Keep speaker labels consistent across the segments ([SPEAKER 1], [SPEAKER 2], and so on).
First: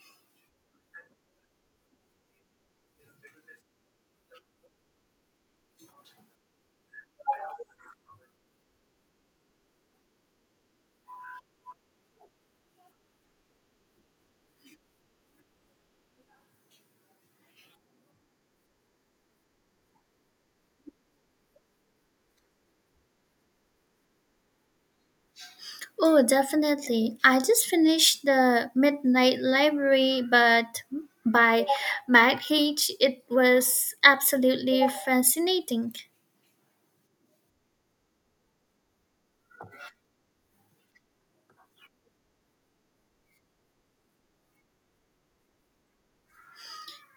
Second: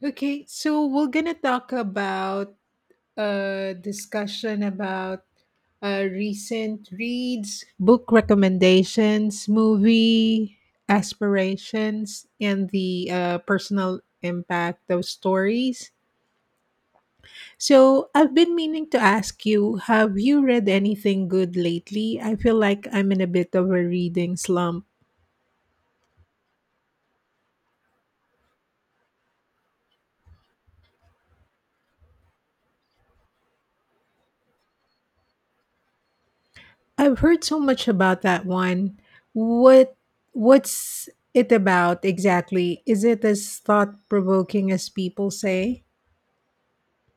[SPEAKER 1] Okay, so we're gonna talk about a discussion about recent reads, book recommendations, movie aspirations, and the personal impact of stories. So I've been meaning to ask you, have you read anything good lately? I feel like I'm in a bit of a reading slump.
[SPEAKER 2] Oh, definitely. I just finished The Midnight Library but by Matt H. It was absolutely fascinating.
[SPEAKER 1] I've heard so much about that one. What what's it about exactly? Is it as thought-provoking as people say?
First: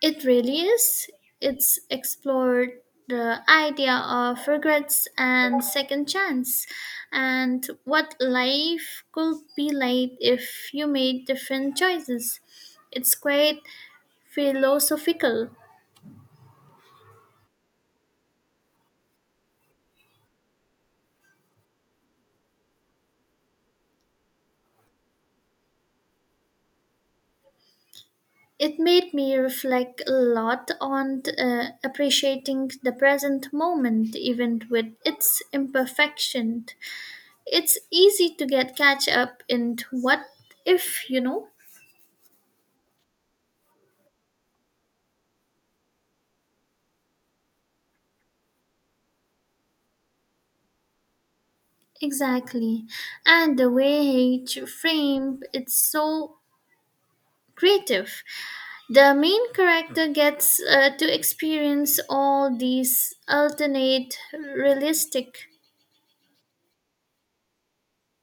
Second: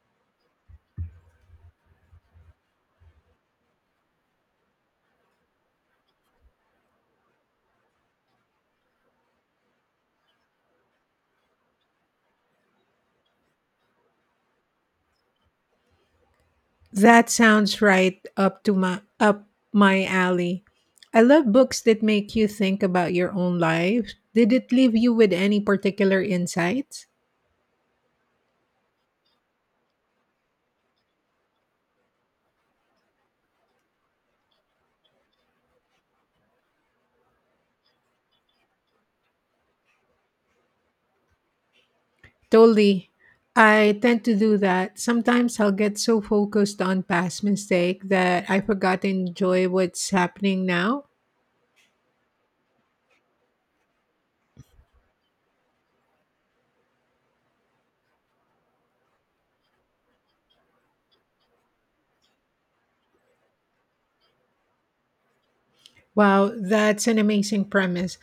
[SPEAKER 2] It really is. It's explored the idea of regrets and second chance and what life could be like if you made different choices. It's quite philosophical.
[SPEAKER 1] That sounds right up to my alley. I love books that make you think about your own life. Did it leave you with any particular insights?
[SPEAKER 2] It made me reflect a lot on appreciating the present moment, even with its imperfection. It's easy to get catch up in what if.
[SPEAKER 1] Totally. I tend to do that. Sometimes I'll get so focused on past mistake that I forgot to enjoy what's happening now.
[SPEAKER 2] Exactly. And the way he framed it's so creative. The main character gets to experience all these alternate realistic.
[SPEAKER 1] Wow, that's an amazing premise.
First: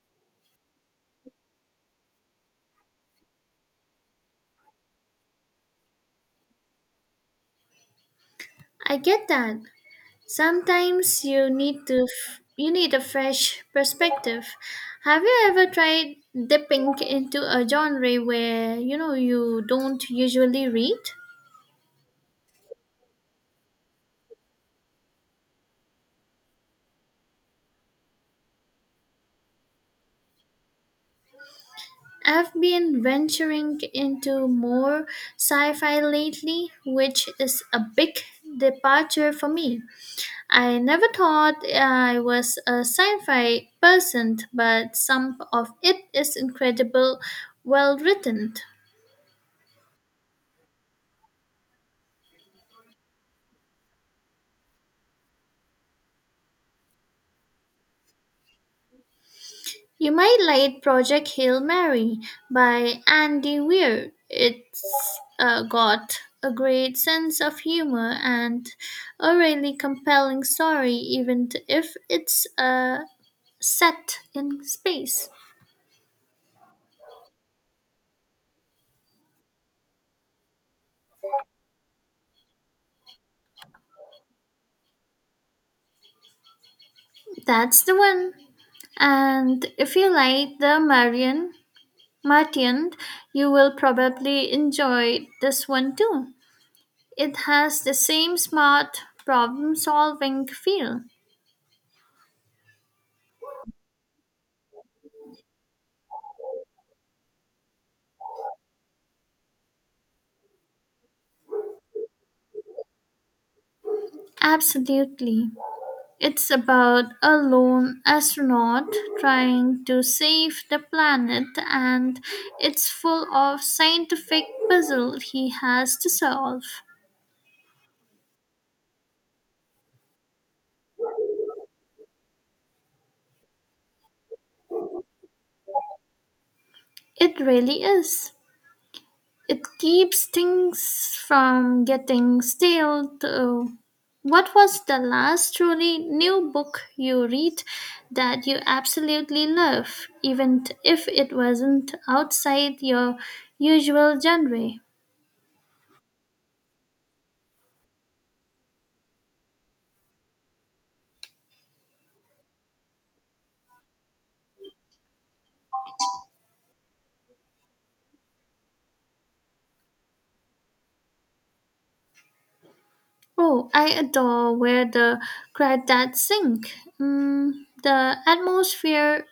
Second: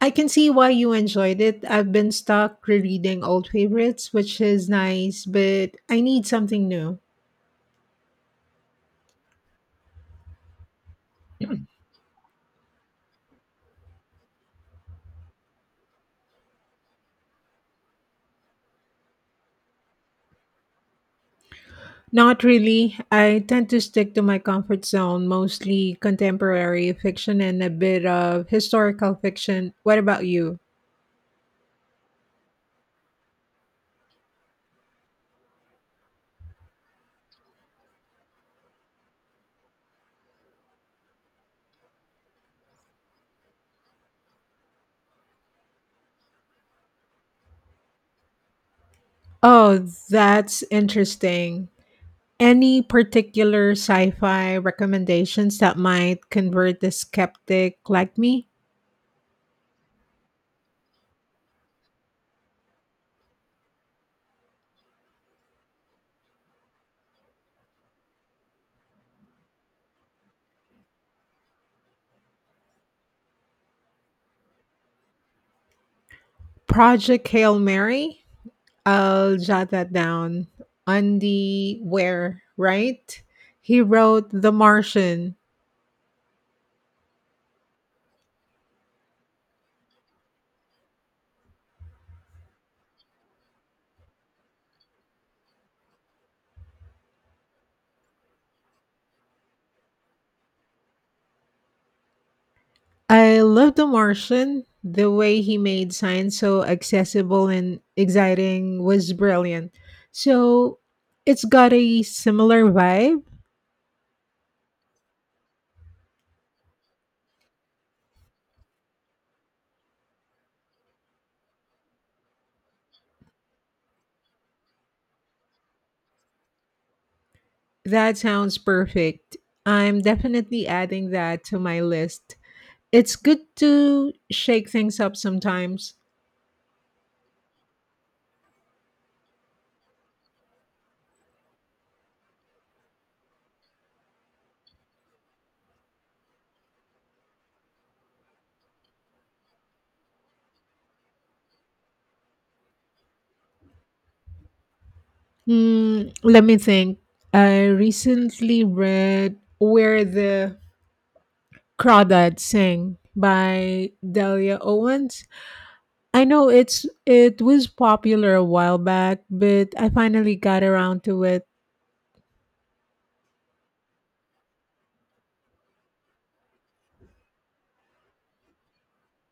[SPEAKER 1] I can see why you enjoyed it. I've been stuck rereading old favorites, which is nice, but I need something new.
[SPEAKER 2] I get that. Sometimes you need a fresh perspective. Have you ever tried dipping into a genre where you know you don't usually read?
[SPEAKER 1] Not really. I tend to stick to my comfort zone, mostly contemporary fiction and a bit of historical fiction. What about you?
[SPEAKER 2] I've been venturing into more sci-fi lately, which is a big departure for me. I never thought I was a sci-fi person, but some of it is incredible well written.
[SPEAKER 1] Oh, that's interesting. Any particular sci fi recommendations that might convert the skeptic like me?
[SPEAKER 2] You might like Project Hail Mary by Andy Weir. It's got a great sense of humor and a really compelling story, if it's set in space.
[SPEAKER 1] Project Hail Mary? I'll jot that down. Andy Ware, right? He wrote The Martian.
[SPEAKER 2] That's the one. And if you like the Marian Martian, you will probably enjoy this one too. It has the same smart problem solving feel.
[SPEAKER 1] I love The Martian. The way he made science so accessible and exciting was brilliant. So it's got a similar vibe.
[SPEAKER 2] Absolutely. It's about a lone astronaut trying to save the planet, and it's full of scientific puzzles he has to solve.
[SPEAKER 1] That sounds perfect. I'm definitely adding that to my list. It's good to shake things up sometimes.
[SPEAKER 2] It really is. It keeps things from getting stale, too. What was the last truly new book you read that you absolutely love, even if it wasn't outside your usual genre?
[SPEAKER 1] Hmm, let me think. I recently read Where the Crawdads Sing by Delia Owens. I know it was popular a while back, but I finally got around to it.
[SPEAKER 2] Oh, I adore where the crawdads sing. Mm, the atmosphere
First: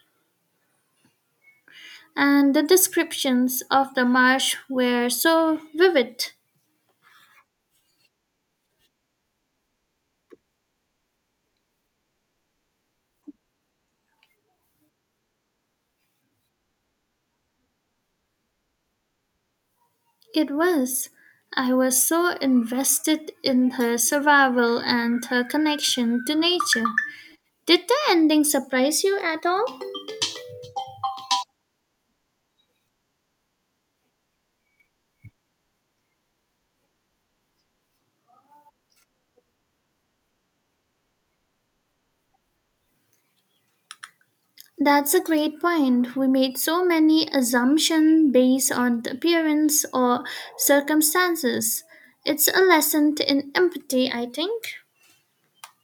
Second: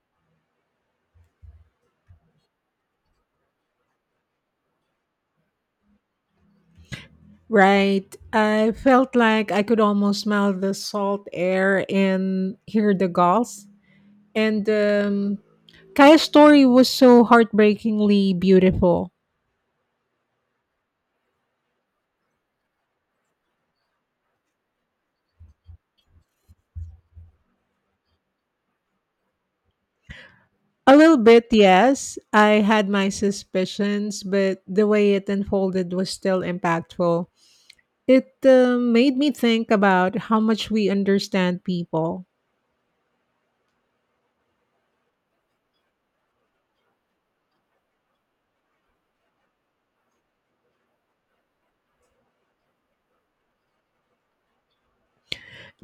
[SPEAKER 2] and the descriptions of the marsh were so vivid.
[SPEAKER 1] Right. I felt like I could almost smell the salt air and hear the gulls. And Kaya's story was so heartbreakingly beautiful.
[SPEAKER 2] It was. I was so invested in her survival and her connection to nature. Did the ending surprise you at all?
[SPEAKER 1] A little bit, yes. I had my suspicions, but the way it unfolded was still impactful. It made me think about how much we understand people,
[SPEAKER 2] That's a great point. We made so many assumptions based on the appearance or circumstances. It's a lesson in empathy, I think.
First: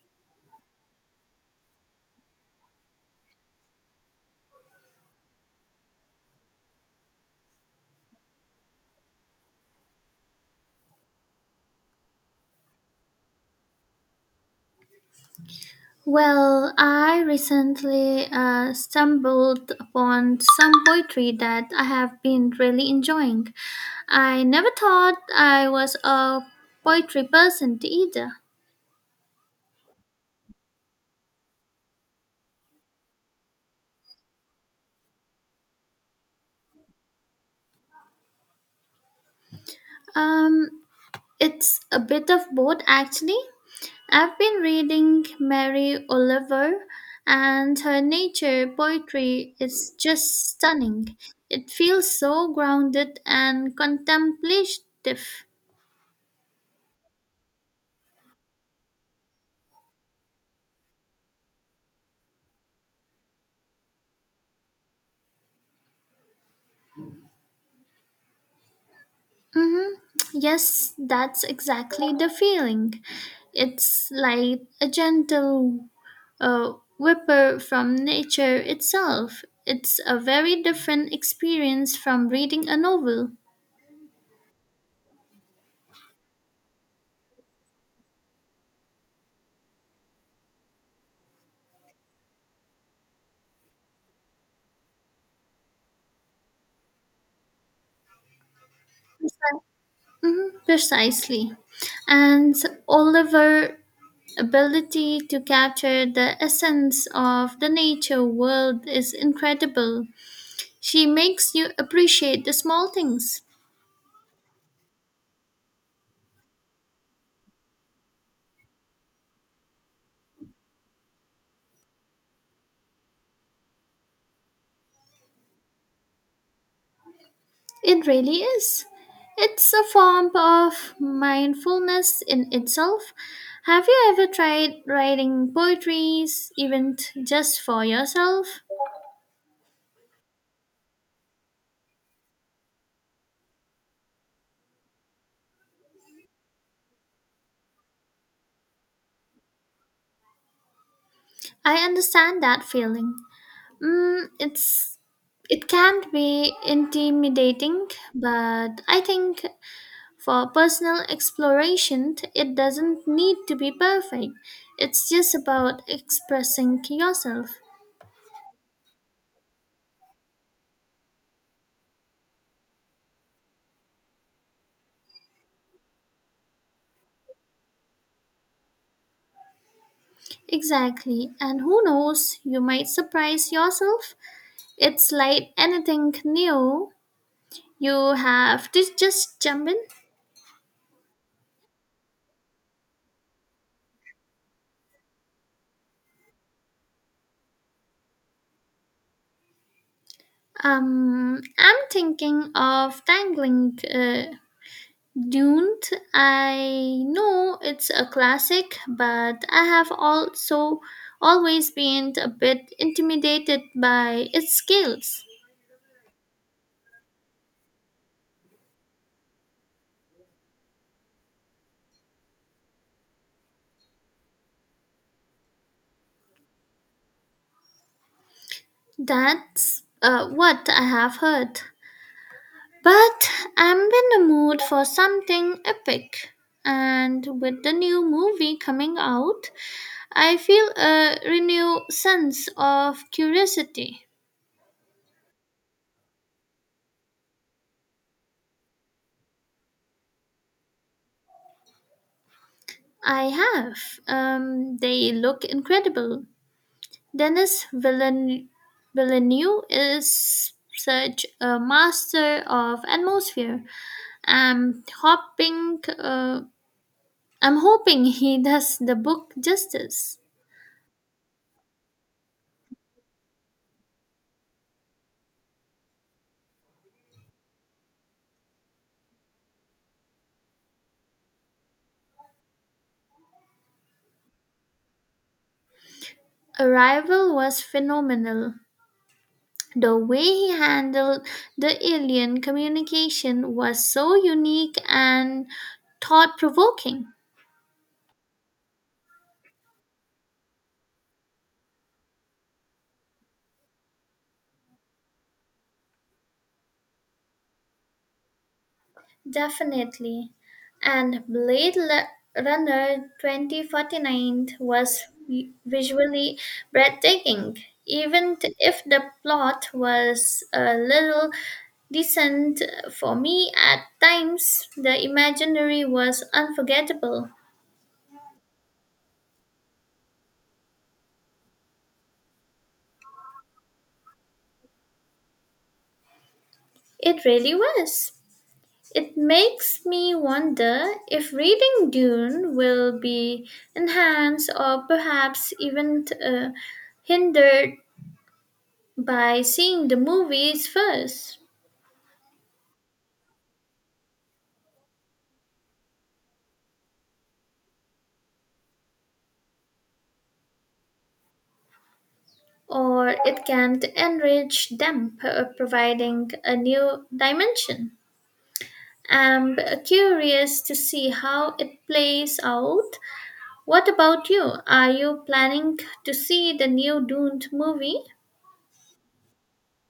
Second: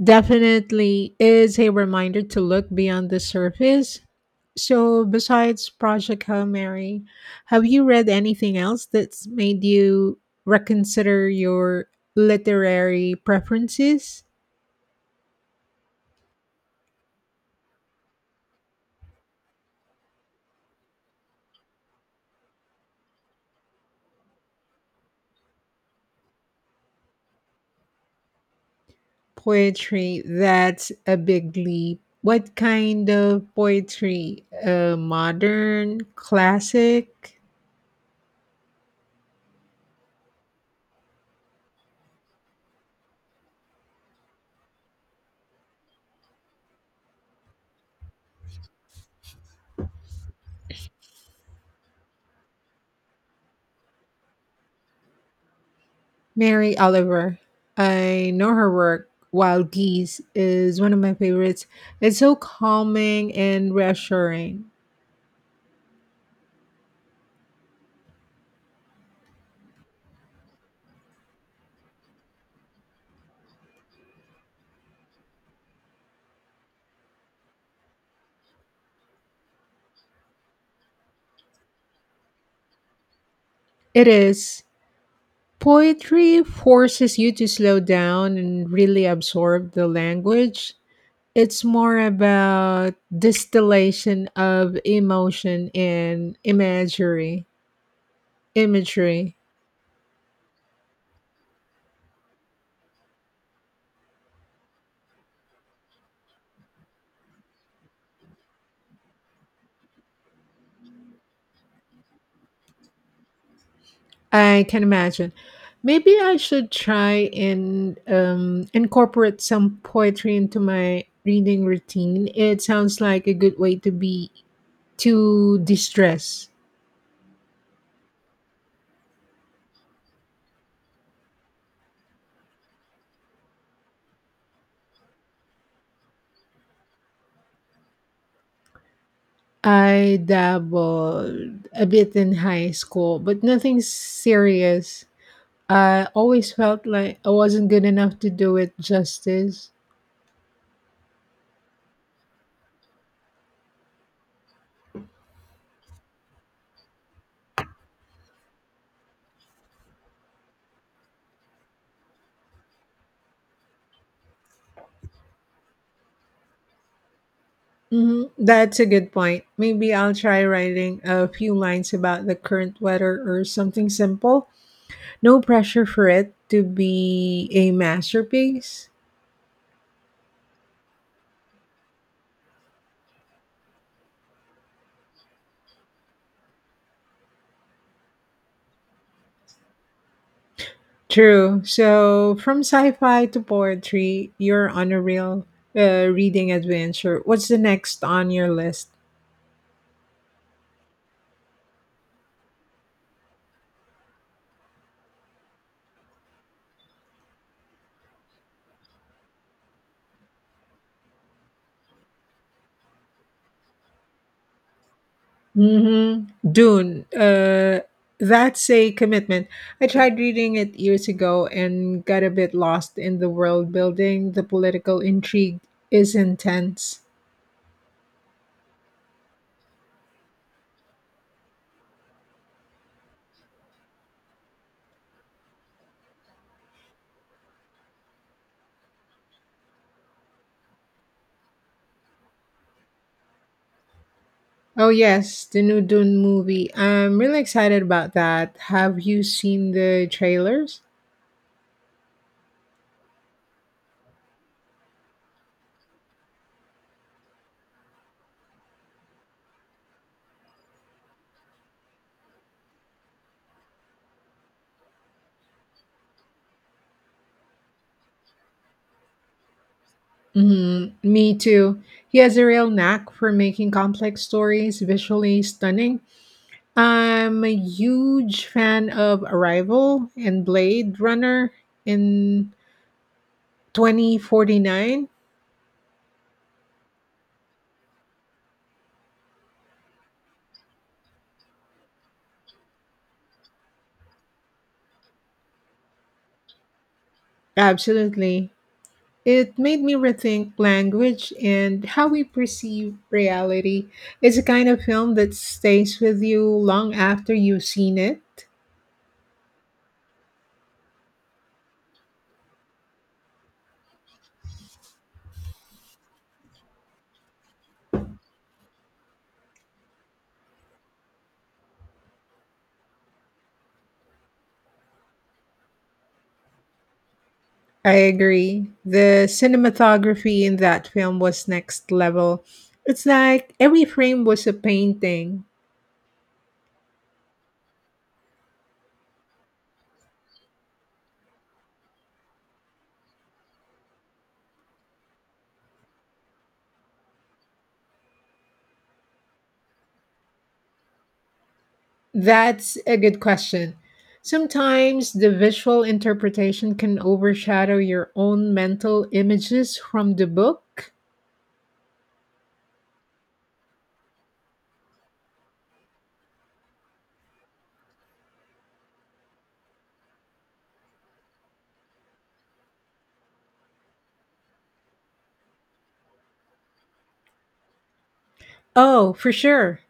[SPEAKER 1] definitely is a reminder to look beyond the surface. So, besides Project Hail Mary, have you read anything else that's made you reconsider your literary preferences?
[SPEAKER 2] Well, I recently stumbled upon some poetry that I have been really enjoying. I never thought I was a poetry person either.
[SPEAKER 1] Poetry, that's a big leap. What kind of poetry? Modern, classic?
[SPEAKER 2] Um, it's a bit of both actually. I've been reading Mary Oliver, and her nature poetry is just stunning. It feels so grounded and contemplative.
[SPEAKER 1] Mary Oliver. I know her work, Wild Geese, is one of my favorites. It's so calming and reassuring.
[SPEAKER 2] Hmm, yes, that's exactly the feeling. It's like a gentle uh, whipper from nature itself. It's a very different experience from reading a novel.
[SPEAKER 1] It is. Poetry forces you to slow down and really absorb the language. It's more about distillation of emotion and imagery. Imagery.
[SPEAKER 2] Mhm, precisely. And Oliver ability to capture the essence of the nature world is incredible. She makes you appreciate the small things.
[SPEAKER 1] I can imagine. Maybe I should try and incorporate some poetry into my reading routine. It sounds like a good way to be to distress.
[SPEAKER 2] It really is. It's a form of mindfulness in itself. Have you ever tried writing poetry, just for yourself?
[SPEAKER 1] I dabbled a bit in high school, but nothing serious. I always felt like I wasn't good enough to do it justice.
[SPEAKER 2] I understand that feeling. Mm, it can be intimidating, but I think for personal exploration, it doesn't need to be perfect. It's just about expressing yourself.
[SPEAKER 1] Hmm That's a good point. Maybe I'll try writing a few lines about the current weather or something simple. No pressure for it to be a masterpiece.
[SPEAKER 2] Exactly, and who knows, you might surprise yourself. It's like anything new, you have to just jump in.
[SPEAKER 1] True. So, from sci fi to poetry, you're on a real reading adventure. What's the next on your list?
[SPEAKER 2] I'm thinking of tangling. Dune, I know it's a classic, but I have also always been a bit intimidated by its scales.
[SPEAKER 1] Mm-hmm. Dune. That's a commitment. I tried reading it years ago and got a bit lost in the world building. The political intrigue is intense.
[SPEAKER 2] That's what I have heard. But I'm in the mood for something epic. And with the new movie coming out, I feel a renewed sense of curiosity.
[SPEAKER 1] Oh, yes, the new Dune movie. I'm really excited about that. Have you seen the trailers?
[SPEAKER 2] I have. They look incredible. Denis Villen- Villeneuve is such a master of atmosphere. I'm hoping, uh, I'm hoping he does the book justice.
[SPEAKER 1] Hmm Me too. He has a real knack for making complex stories visually stunning. I'm a huge fan of Arrival and Blade Runner in 2049.
[SPEAKER 2] Arrival was phenomenal. The way he handled the alien communication was so unique and thought provoking.
[SPEAKER 1] Absolutely. It made me rethink language and how we perceive reality. It's a kind of film that stays with you long after you've seen it.
[SPEAKER 2] Definitely. And Runner 2049 was visually breathtaking, if the plot was a little decent for me at times, the imaginary was unforgettable.
[SPEAKER 1] I agree. The cinematography in that film was next level. It's like every frame was a painting.
[SPEAKER 2] It really was. It makes me wonder if reading Dune will be enhanced or perhaps even hindered by seeing the movies first,
[SPEAKER 1] That's a good question. Sometimes the visual interpretation can overshadow your own mental images from the book.
[SPEAKER 2] or it can enrich them, providing a new dimension. I'm curious to see how it plays out. What about you? Are you planning to see the new Dune movie?
[SPEAKER 1] Oh, for sure.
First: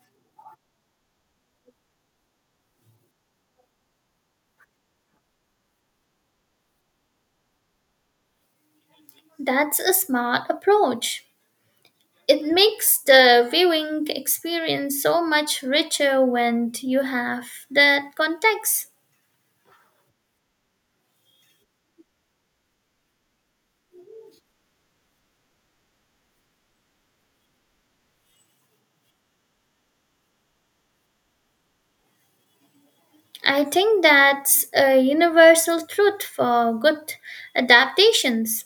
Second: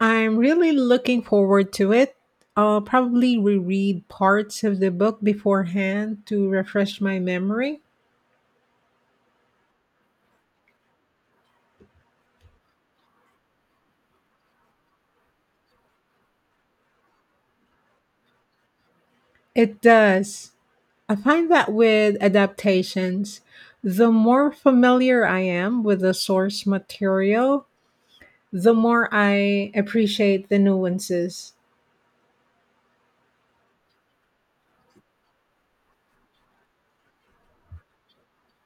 [SPEAKER 1] I'm really looking forward to it. I'll probably reread parts of the book beforehand to refresh my memory.
[SPEAKER 2] That's a smart approach. It makes the viewing experience so much richer when you have that context.
[SPEAKER 1] It does. I find that with adaptations, the more familiar I am with the source material, the more I appreciate the nuances.
[SPEAKER 2] I think that's a universal truth for good adaptations.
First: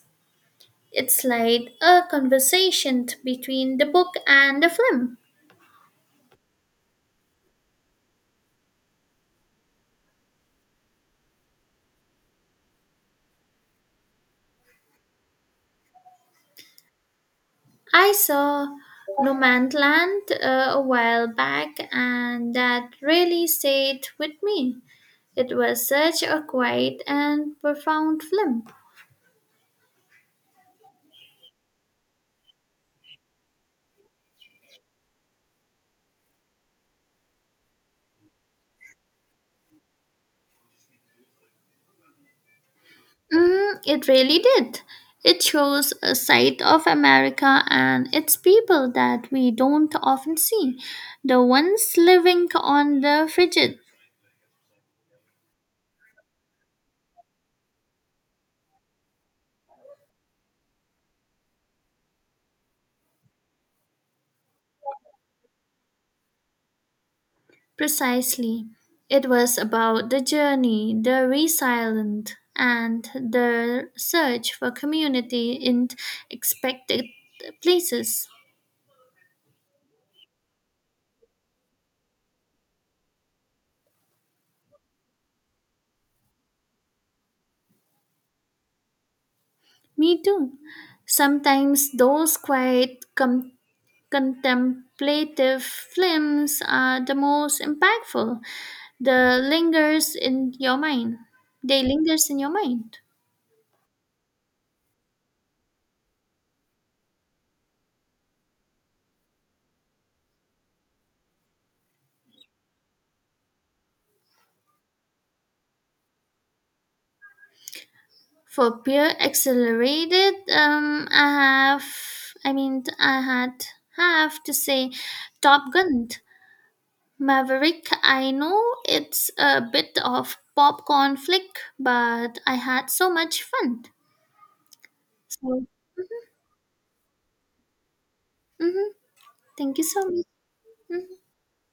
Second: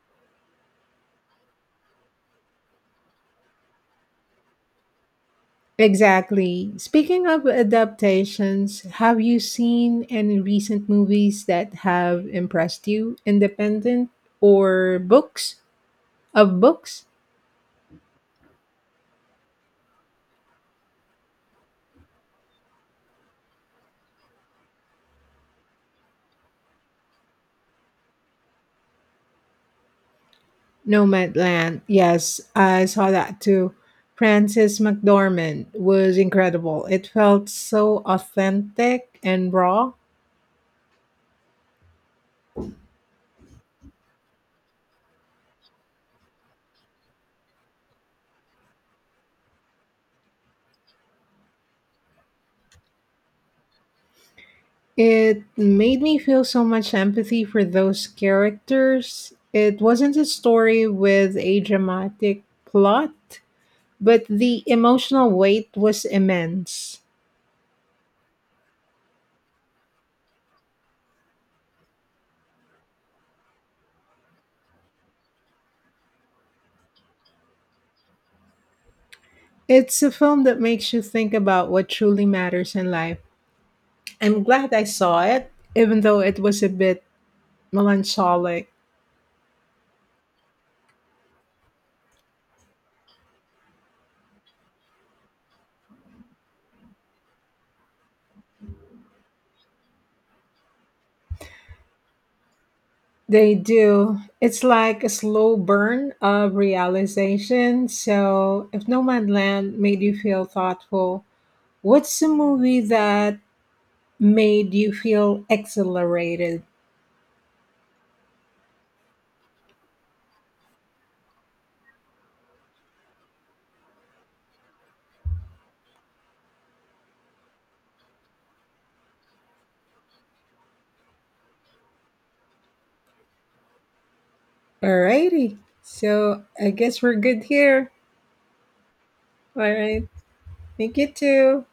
[SPEAKER 2] It's like a conversation between the book and the film.
[SPEAKER 1] Exactly. Speaking of adaptations, have you seen any recent movies that have impressed you, independent or books?
[SPEAKER 2] I saw Nomadland a while back, and that really stayed with me. It was such a quiet and profound film.
[SPEAKER 1] Nomadland. Yes, I saw that too. Frances McDormand was incredible. It felt so authentic and raw.
[SPEAKER 2] Mm, it really did. It shows a side of America and its people that we don't often see, the ones living on the frigid.
[SPEAKER 1] It made me feel so much empathy for those characters. It wasn't a story with a dramatic plot, but the emotional weight was immense.
[SPEAKER 2] Precisely. It was about the journey, the resilience, and the search for community in expected places.
[SPEAKER 1] It's a film that makes you think about what truly matters in life. I'm glad I saw it, even though it was a bit melancholic.
[SPEAKER 2] Me too. Sometimes those quiet, contemplative films are the most impactful. The lingers in your mind. They lingers in your mind.
[SPEAKER 1] They do. It's like a slow burn of realization. So, if Nomadland made you feel thoughtful, what's the movie that made you feel exhilarated?
[SPEAKER 2] For peer accelerated, I have, I mean, I had have to say, Top Gun, Maverick. I know it's a bit of popcorn flick, but I had so much fun.
[SPEAKER 1] Alrighty.
[SPEAKER 2] So,
[SPEAKER 1] So, I guess we're good here.
[SPEAKER 2] hmm,
[SPEAKER 1] All
[SPEAKER 2] thank you so
[SPEAKER 1] right.
[SPEAKER 2] much.
[SPEAKER 1] Thank you
[SPEAKER 2] Mhm.
[SPEAKER 1] too.